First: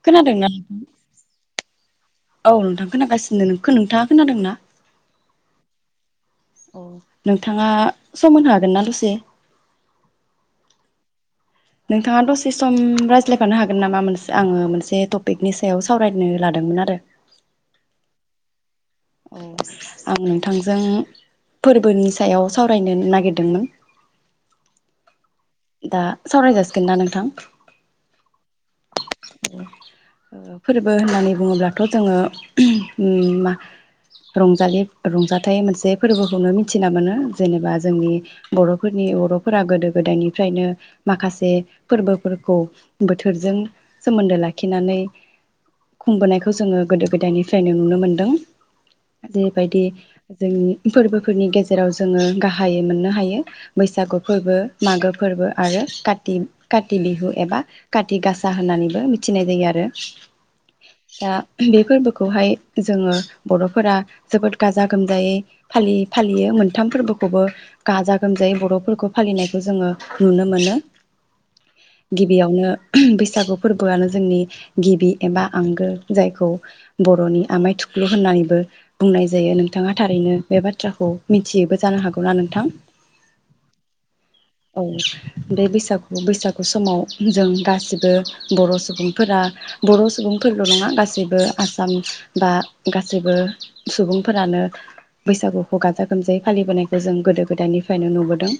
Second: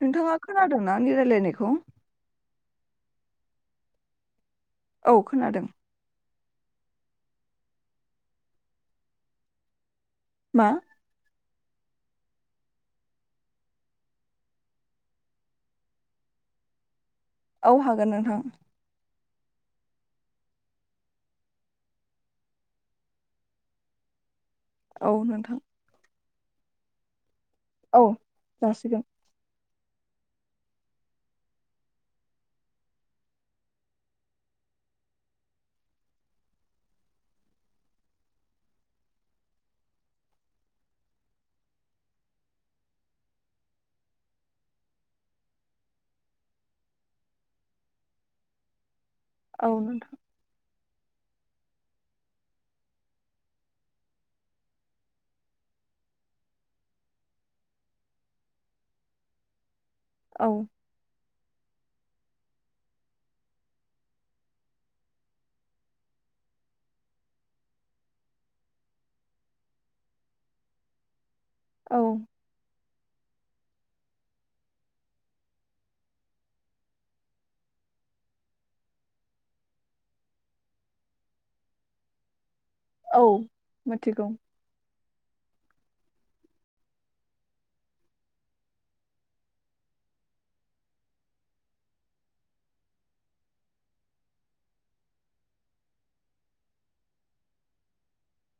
नोंथाङा खोनादोंना आंनि रायलायनायखौ? औ नोंथां खोनागासिनो नोंखो-नोंथाङा खोनादों ना? औ खोनादों। अ नोंथाङा सम होनो हागोनना दसे? मा? नोंथाङा दसे सम रायज्लायफानो हागोन नामा मोनसे आङो मोनसे टपिकनि सायाव सावरायनो लादोमोन आरो। औ हागोन नोंथां। अ आं नोंथांजों फोरबोनि सायाव सावरायनो नागिरदोंमोन। औ नोंथा दा सावराय जासिगोनना नोंथां? औ जासिगोन। ओ फोरबो होननानै बुङोब्लाथ' जोङो उम मा रंजालि रंजाथाइ मोनसे फोरबोखौनो मिथिना मोनो जेनेबा जोंनि बर'फोरनि बर'फोरा गोदो गोदायनि फ्रायनो माखासे फोरबोफोरखौ बोथोरजों सोमोन्दो लाखिनानै खुंबोनायखौ जोङो गोदो गोदायनिफ्रायनो नुनो मोनदों। औ जेबायदि नोंथां जोंनि फोरबोफोरनि गेजेराव जोङो गाहायै मोननो हायो बैसागु फोरबो मागो फोरबो आरो काटि-काटि बिहु एबा काटिगासा होननानैबो मिथिनाय जायो आरो औ उम बे फोरबोखौहाय जोङो बर'फोरा जोबोद गाजा गोमजायै फालि-फालियो मोनथाम फोरबोखौबो गाजा गोमजायै बर'फोरखौ फालिनायखौ जोङो नुनो मोनो औ गिबियावनो उम बैसागु फोरबोआनो जोंनि गिबि एबा आंगो जायखौ बर'नि आमाय थुख्लु होननानैबो बुंनाय जायो नोंथाङा थारैनो बे बाथ्राखौ मिथियोबो जानो हागौ ना नोंथां औ मिथिगौ औ बे बैसागु-बैसागु समाव जों गासैबो बर' सुबुंफोरा बर' सुबुंफोरल' नङा गासैबो आसाम बा गासैबो सुबुंफोरानो बैसागुखौ गाजा गोमजायै फालिबोनायखौ जों गोदो गोदायनिफायनो नुबोदों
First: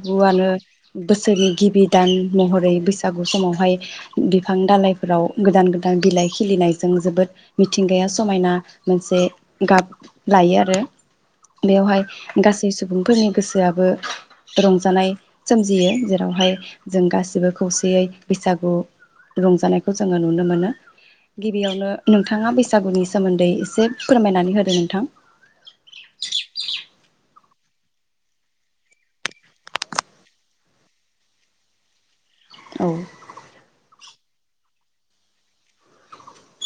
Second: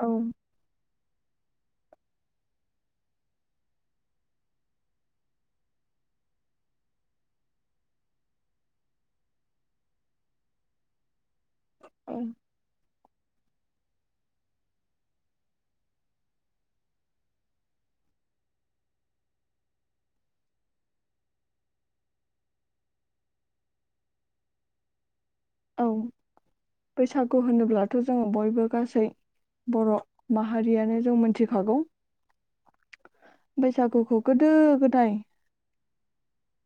औ बोसोरनि गिबि दान महरै बैसागु समावहाय बिफां दालइफोराव गोदान गोदान बिलाइ खिलिनायजों जोबोद मिथिंगाया समायना मोनसे गाब लायो आरो बेवहाय औ गासै सुबुंफोरनि गोसोआबो रंजानाय सोमजियो जेरावहाय जों गासिबो खौसेयै बैसागु रंजानायखौ जोङो नुनो मोनो गिबियावनो नोंथाङा बैसागुनि सोमोन्दै एसे फोरमायनानै होदो नोंथां औ बैसागु होनोब्लाथ' जोङो बयबो गासै बर' माहारियानो जों मोनथिखागौ औ बैसागुखौ गोदो गोदाय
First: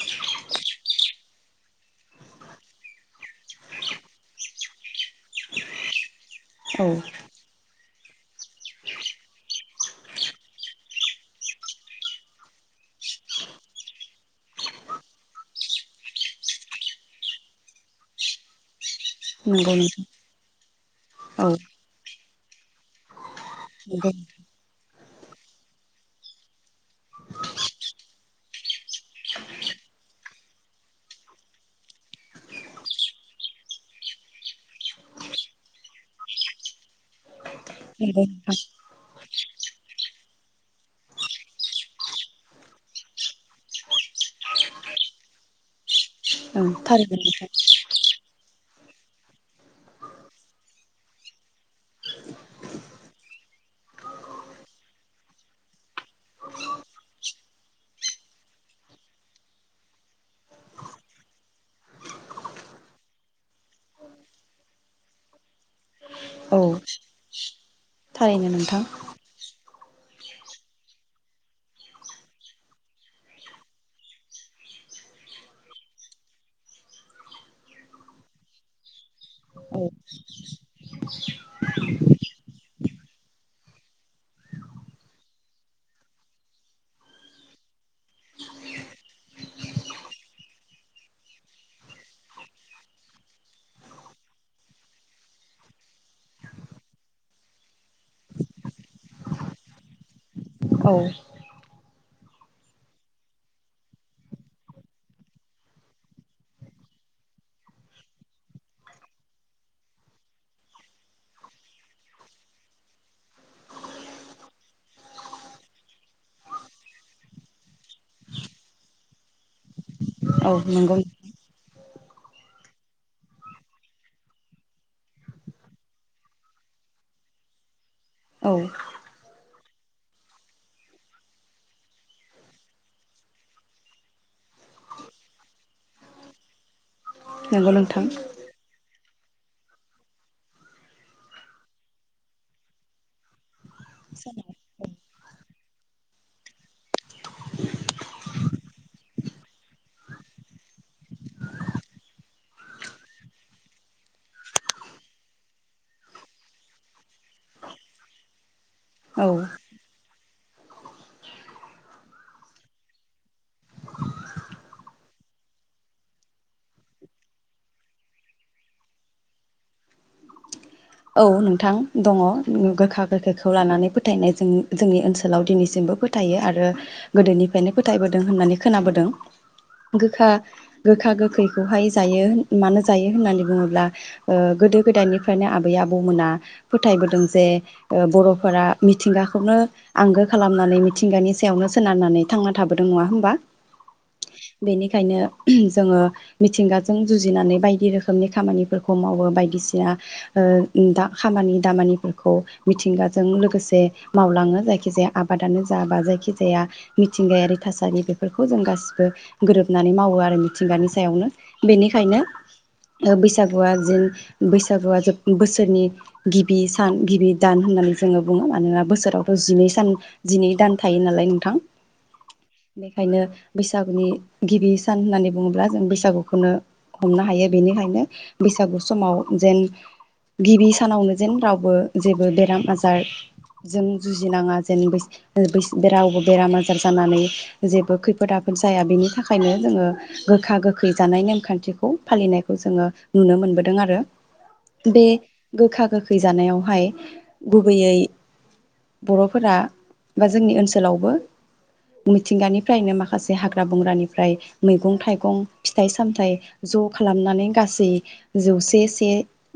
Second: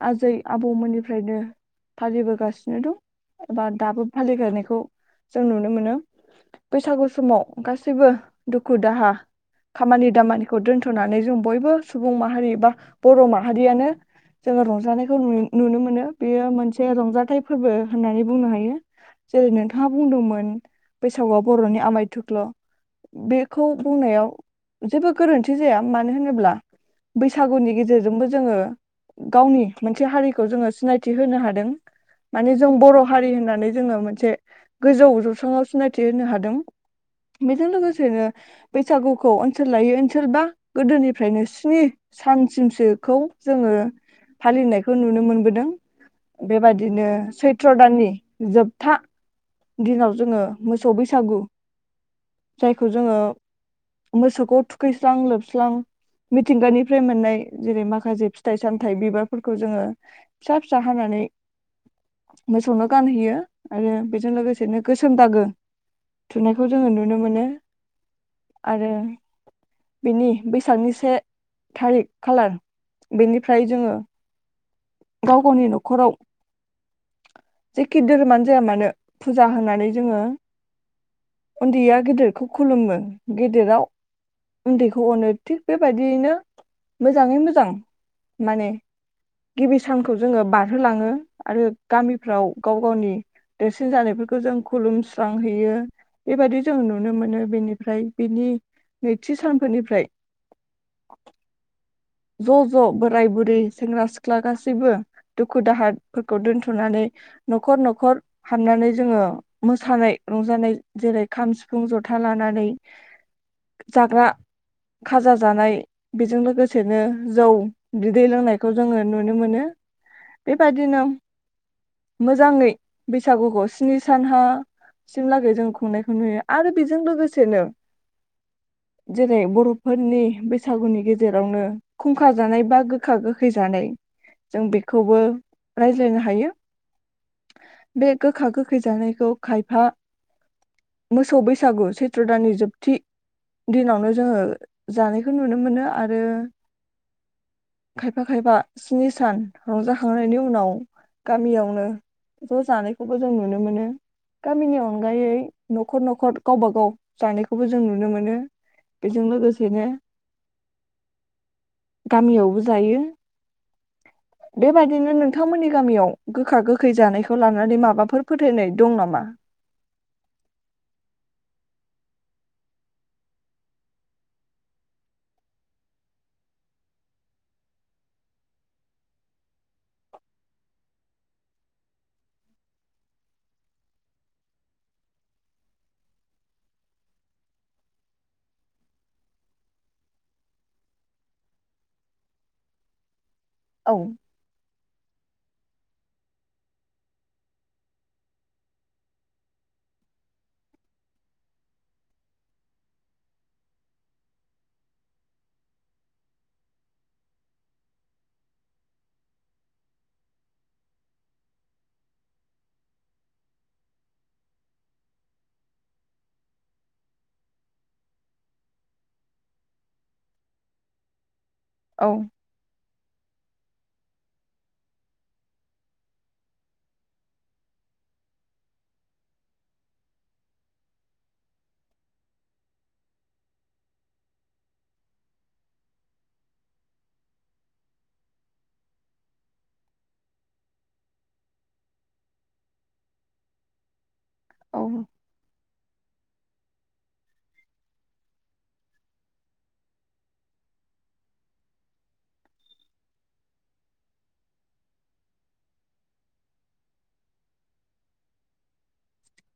आजै आबौमोननिफ्रायनो फालिबोगासिनो दं एबा दाबो फालिगारनायखौ जों नुनो मोनो औ बैसागु समाव गासैबो दुखु दाहा खामानि दामानिखौ दोनथ'नानै जों बयबो सुबुं माहारि बा बर' माहारियानो जोङो रंजानायखौ नुयो नुनो मोनो बेयो मोनसे रंजाथाइ फोरबो होननानै बुंनो हायो जेरै नंगौ नोंथाङा नोंथां बुंदोंमोन बैसागुआ औ बर'नि आमायथु ख्ल' बिख खौ नंगौ बुंनायाव जेबो गोरोन्थि जाया मानो होनोब्ला बैसागुनि गेजेरजोंबो जोङो गावनि मोनसे हारिखौ जोङो सिनायथि होनो हादों माने जों बर' हारि होननानै जोङो मोनसे गोजौ जौसाङाव सिनायथि होनो हादों । बेजों नंगौ लोगोसेनो नोंथां बैसागु खौ ओनसोल लायो ओनसोलबा गोदोनिफ्रायनो स्नि सानसिमसोखौ जोङो फालिनायखौ नुनो मोनबोदों । ओं बेबायादिनो थारैनो नोंथां सैथ्र' दाननि जोबथा दिनाव जोङो मोसौ बैसागु जायखौ जोङो मोसौखौ थुखैस्रां लोबस्रां मिथिंगानिफ्राय मोननाय जेरै माखासे फिथाइ सामथायाइ बिबारफोरखौ जोङो फिसा फिसा हानानै मोसौनो गानहैयो आरो बेज बेजों लोगोसेनो गोसोम दागो औ थुनायखौ जोङो नुनो मोनो । थारैनो नोंथां बेनि बैसागनि से थारिक खालार बेनिफ्राय जोङो गाव गावनि न'खराव जेखि धोरोमानो जाया मानो फुजा औ होनानै जोङो उन्दैया गेदेरखौ खुलुमो गेदेराव उन्दैखौ अनो थिग बेबायदियैनो मोजाङै मोजां माने गिबि सानखौ जोङो बारहोलाङो आरो गामिफ्राव गाव गावनि देरसिन जानायफोरखौ जों खुलुमस्रांहैयो बेबायदि जों नुनो मोनो बेनिफ्राय बेनि नैथि सानफोरनिफ्राय औ। ज ज बोराय बुरै सेंग्रा सिख्ला गासैबो दुखु दाहाफोरखौ दोनथनानै नखर नखर हाबनानै जोङो मोसानाय रंजानाय जेरै खाम सिफुं जथा लानानै जाग्रा खाजा जानाय बेजों लोगोसे सेनो जौ बिदै लोंनायखौ जोङो नुनो मोनो । औ नंगौ बेबायदिनो मोजाङै बैसागुखौ स्नि सानहाासिमलागै जों खुंनायखौ नुयो आरो बेजों लोगोसेनो औ। बरफोरनि बैसागुनि गेजेर नो खुंखा जानाय बा गोखा गोखै जानाय जों बेखौबो रायज्लायनो हायो नंगौ । नोंथां बे गोखा गोखै जानाय खायफा मोसौ बैसागु सैत्र दाननि जोबथि दिनावनो जोङो जानायखौ नुनो मोनो आरो आरो खायफा खायफा स्नि सान रंजाखांनायनि उनाव गामियावनो ज जानायखौबो जों नुनो मोनो गामिनि अनगायै नखर नखर गावबा गाव जानायखौबो जों नुनो मोनो । बेजों औ लोगोसेनो गामियावबो जायो बेबायदिनो नोंथांमोननि गामियाव गोखा गोखै जानायखौ लानानै माबाफोर फोथायनाय दं नामा? औ नोंथां दङ गोखा गोखैखौ लानानै फोथायनाय जों जोंनि ओनसोलाव दिनैसिमबो फोथायो आरो गोदोनिफ्रायनो फोथायबोदों होननानै खोनाबोदों गोखा गोखा गोखैखौहाय जायो मानो जायो होननानै बुङोब्ला ओ गोदो गोदायनिफ्रायनो आ आबै आबौमोना फोथायबोदों जे ओ बरफोरा मिथिंगाखौनो आंगो खालामनानै मिथिंगानि सायावनो सोनारनानै थांना थाबोदों नङा होमबा? औ। खायनो जोङो मिथिंगाजों जुजिनानै बायदि रोखोमनि खामानिफोरखौ मावो बायदिसिना ओ द खामानि दामानिफोरखौ मिथिंगाजों लोगोसे मावलाङो जायखिजाया आबादानो जा बा जायखिजाया मिथिंगायारि थासारि बेफोरखौ जों गासिबो गोरोबनानै मावो आरो मिथिंगानि सायावनो बेनिखायनो बैसागुआ जेन बैसागुआ जोब बोसोरनि गिबि सान गिबि दान होननानै जोङो बुङो मानोना बोसोरावथ जिनै सान जिनै दान थायो नालाय नोंथां औ। बेनिखायनो बैसागुनि गिबि सान होननानै बुङोब्ला जों बैसागुखौनो हमनो हायो बेनिखायनो बैसागु समाव जेन गिबि सानावनो जेन रावबो जेबो बेराम आजारजों जुजिनाङा जेन रावबो बेराम आजार जानानै जेबो खैफोद आफोद जाया बेनि थाखायनो जोङो गोखा गोखै जानाय नेमखान्थिखौ फालिनायखौ जोङो नुनो मोनबोदों आरो । औ बे गोखा गोखै जानायावहाय गुबैयै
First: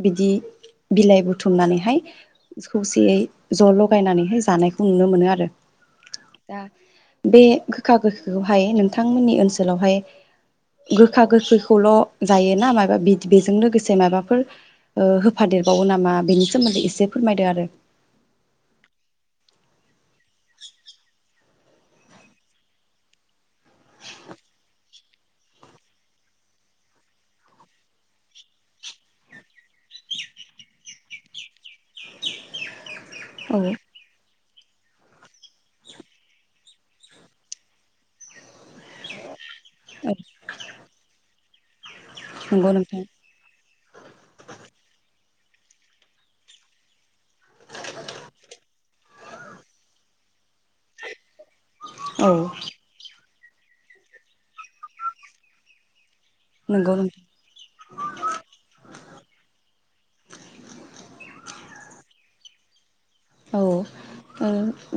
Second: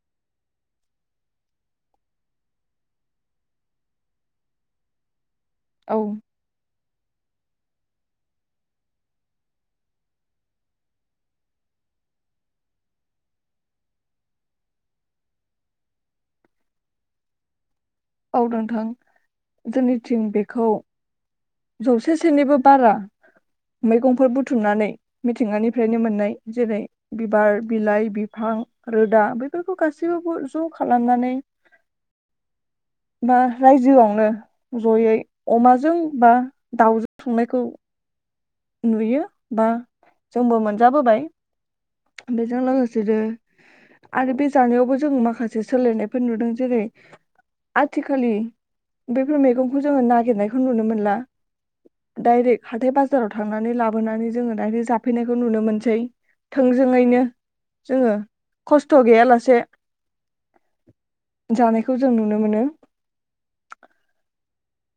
बिदि बिलाइ बुथुमनानैहाय खौसेयै ज' लगायनानैहाय जानायखौ नुनो मोनो आरो। औ दा बे गोखा गोखैखौहाय नोंथांमोननि ओनसोलावहाय गोखा गोखैखौल' जायोना मायबा बेद बेजों लोगोसे मायबाफोर ओ होफादेरबावो नामा बेनि सोमोन्दै एसे फोरमायदो आरो । औ नोंथां जोंनिथिं बेखौ जौसेसोनिबो बारा मैगंफोर बुथुमनानै मिथिंगानिफ्रायनो मोननाय जेरै बिबार बिलाइ बिफां रोदा बेफोरखौ गासैबो ज' खालामनानै बा औ रायजोआवनो ज'यै अमाजों बा दाउजों संनायखौ नुयो। बा जोंबो मोनजाबोबाय। बेजों नंगौ नोंथां लोगोसेनो आरो बे जानायावबो जों माखासे बे सोलायनायफोर नुदों जेरै आथिखालि बेफोर मैगंखौ जोङो नागिरनायखौ नुनो मोनला। औ दाइरेक्ट हाथाय बाजाराव थांनानै लाबोनानै जोङो दायरेक्ट जाफैनायखौ नुनो मोनसै। नंगौ नों थोंजोङैनो जोङो खस्थ' गैयालासे जानाय खौ जों नुनो मोनो। औ ओ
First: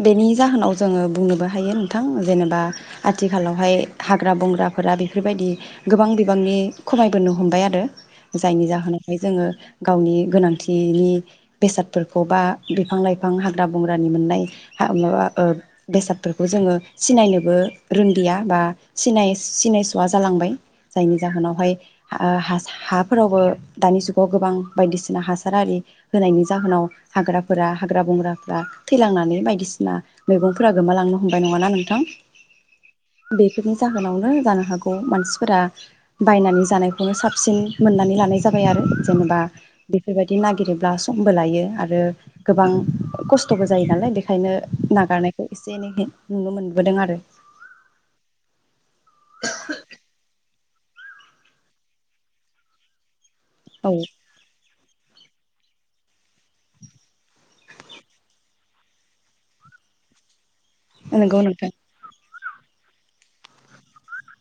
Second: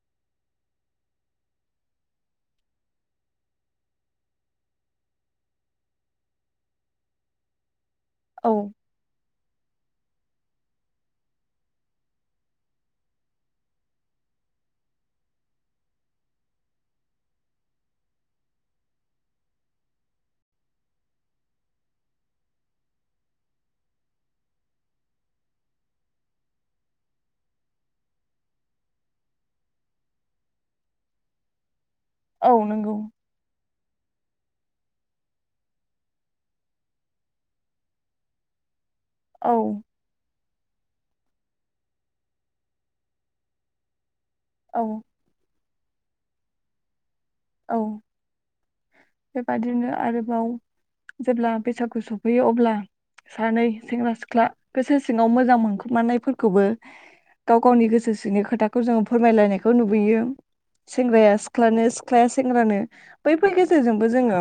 बेनि जाहोनाव जोङो बुंनोबो हायो नोंथां जेनेबा आथिखालावहाय हाग्रा बंग्राफोरा बेफोरबायदि गोबां बिबांनि खमायबोनो हमबाय आरो। औ जायनि जाहोनावहाय जोङो गावनि गोनांथिनि बेसादफोरखौ बा बिफां लाइ फां हाग्रा बंग्रानि मोननाय हा माबा बेसादफोरखौ जोङो सिनायनोबो रुदिया बा सिनाय सिनायस'आ जालांबाय जायनि जाहोनावहाय हाफोरावबो दानि जुगाव गोबां बायदिसिना हासार आरि होनायनि जाहोनाव हाग्राफोरा हाग्रा बंग्राफ्रा थैलांनानै बायदिसिना मैगंफोरा गोमालांनो हमबाय नङाना नों थां औ नंगौ बेफोरनि जाहोनाव नो जानो हागौ मानसिफोरा बायनानै जानायखौनो साबसिन मोननानै लानाय जाबाय आरो। जेनेबा औ बेफोरबायदि दि नागिरोब्ला समबो लायो आरो। गोबां खस्थ'बो जायो नालाय बे ओंखायनो औ नागारनायखौ एसे एनैहै नुनो मोनबोदों आरो। औ बेबादिनो आरोबाव जेब्ला बैसागु सफैयो अब्ला सानै औ सेंग्रा सिख्ला गोसो सिङाव मोजां मोनखुमानायफोरखौबो गाव गावनि गोसो सिंनि खोथाखौ जोङो फोरमायलायनायखौ नुबोयो। सेंग्राया नंगौ नोंथां सिख्लानो सि सेंग्रानो बैफोर गेजेरजोंबो जोङो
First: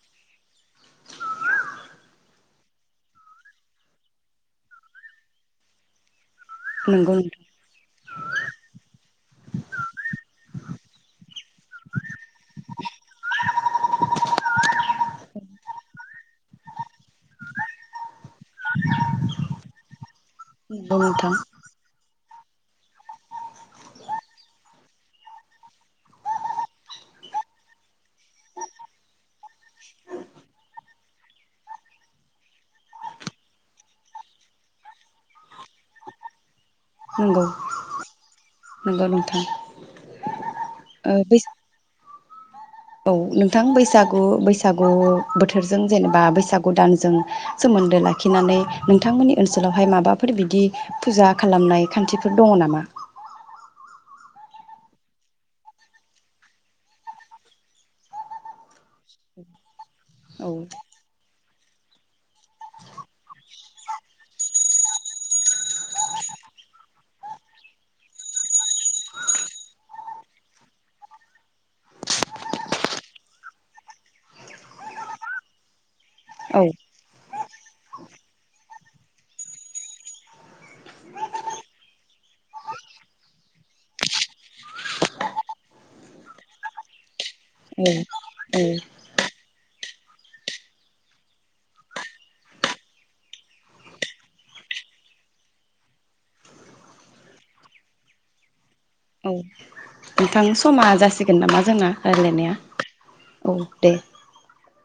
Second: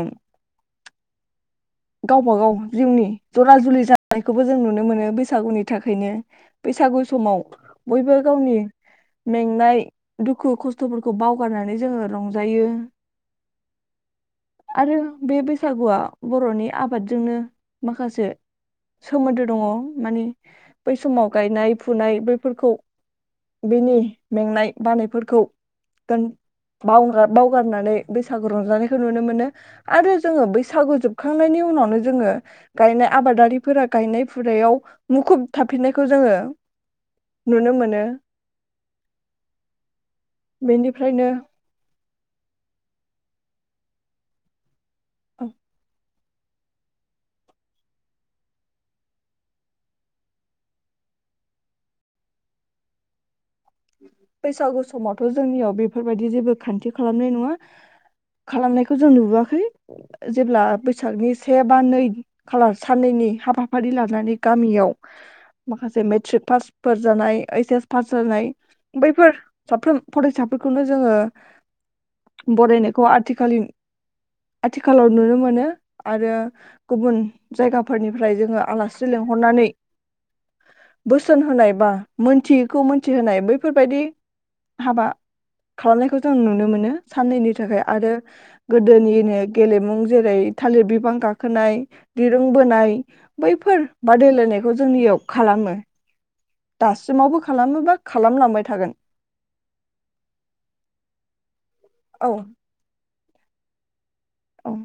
गावबा गाव जिउनि जरा जुलि जानायखौबो जों नुनो मोनो बैसागुनि थाखायनो। बैसागु नंगौ समाव नोंथां बयबो गावनि मेंनाय दुखु खस्थफोरखौ बावगारनानै जोङो रं बियो आरो बे बैसागुआ बरनि आबादजोंनो माखासे सोमोन्दो दङ माने बै नंगौ समाव नोंथां गायनाय फुनाय बै फोरखौ बिनि मेंनाय बानायफोरखौ गान बाउगार बावगारनानै बैसागु रंजानायखौ नुनो मोनो आरो जोङो बैसागु जोब खांनायनि उनावनो जोङो गायनाय आबादारिफोरा गायनाय फुनायाव मुखुब थाफिननायखौ जोङो नंगौ नुनो मोनो नंगौ नोंथां ओ बेनिफ्रायनो बैस औ नोंथां बैसागु बैसाग गु बोथोरजों जेनेबा बैसागु दानजों सोमोन्दो लाखिनानै नोंथांमोननि ओनसोलावहाय माबाफोर बिदि फुजा खालामनाय खान्थिफोर दङ नामा बैसागु समावथ जोंनियाव बेफोरबायदि जेबो खान्थि खालामनाय नङा खालामनायखौ जों नुबोआखै औ जेब्ला बैसागनि से बा नै खालार साननैनि हाबाफारि लानानै गामियाव माखासे मेट्रिक पासफोर जानाय ओइस एस पास जानाय बैफोर साफ्रोम फरायसाफोरखौनो जोङो बरायनायखौ आथिखालिन आथिखालाव नुनो मोनो आरो औ गुबुन जायगाफोरनिफ्राय जोङो आलासि लेंंहरनानै बोसोन होनाय बा मोनथियैखौ मोनथिहोनाय बै बेफोरबायदि हाबा खालामनायखौ जों नुनो मोनो साननैनि थाखाय औ आरो औ गोदोनिनो गेलेमु जेरै थालिर बिफां गाखोनाय दिरुंबोनाय बैफोर बादायलायनायखौ जोंनियाव खालामो दासिमावबो खालामोबा खालामलांबाय थागोन । औ नोंथां समा जासिगोन नामा? जोंना औ रायलायनाया । औ दे । औ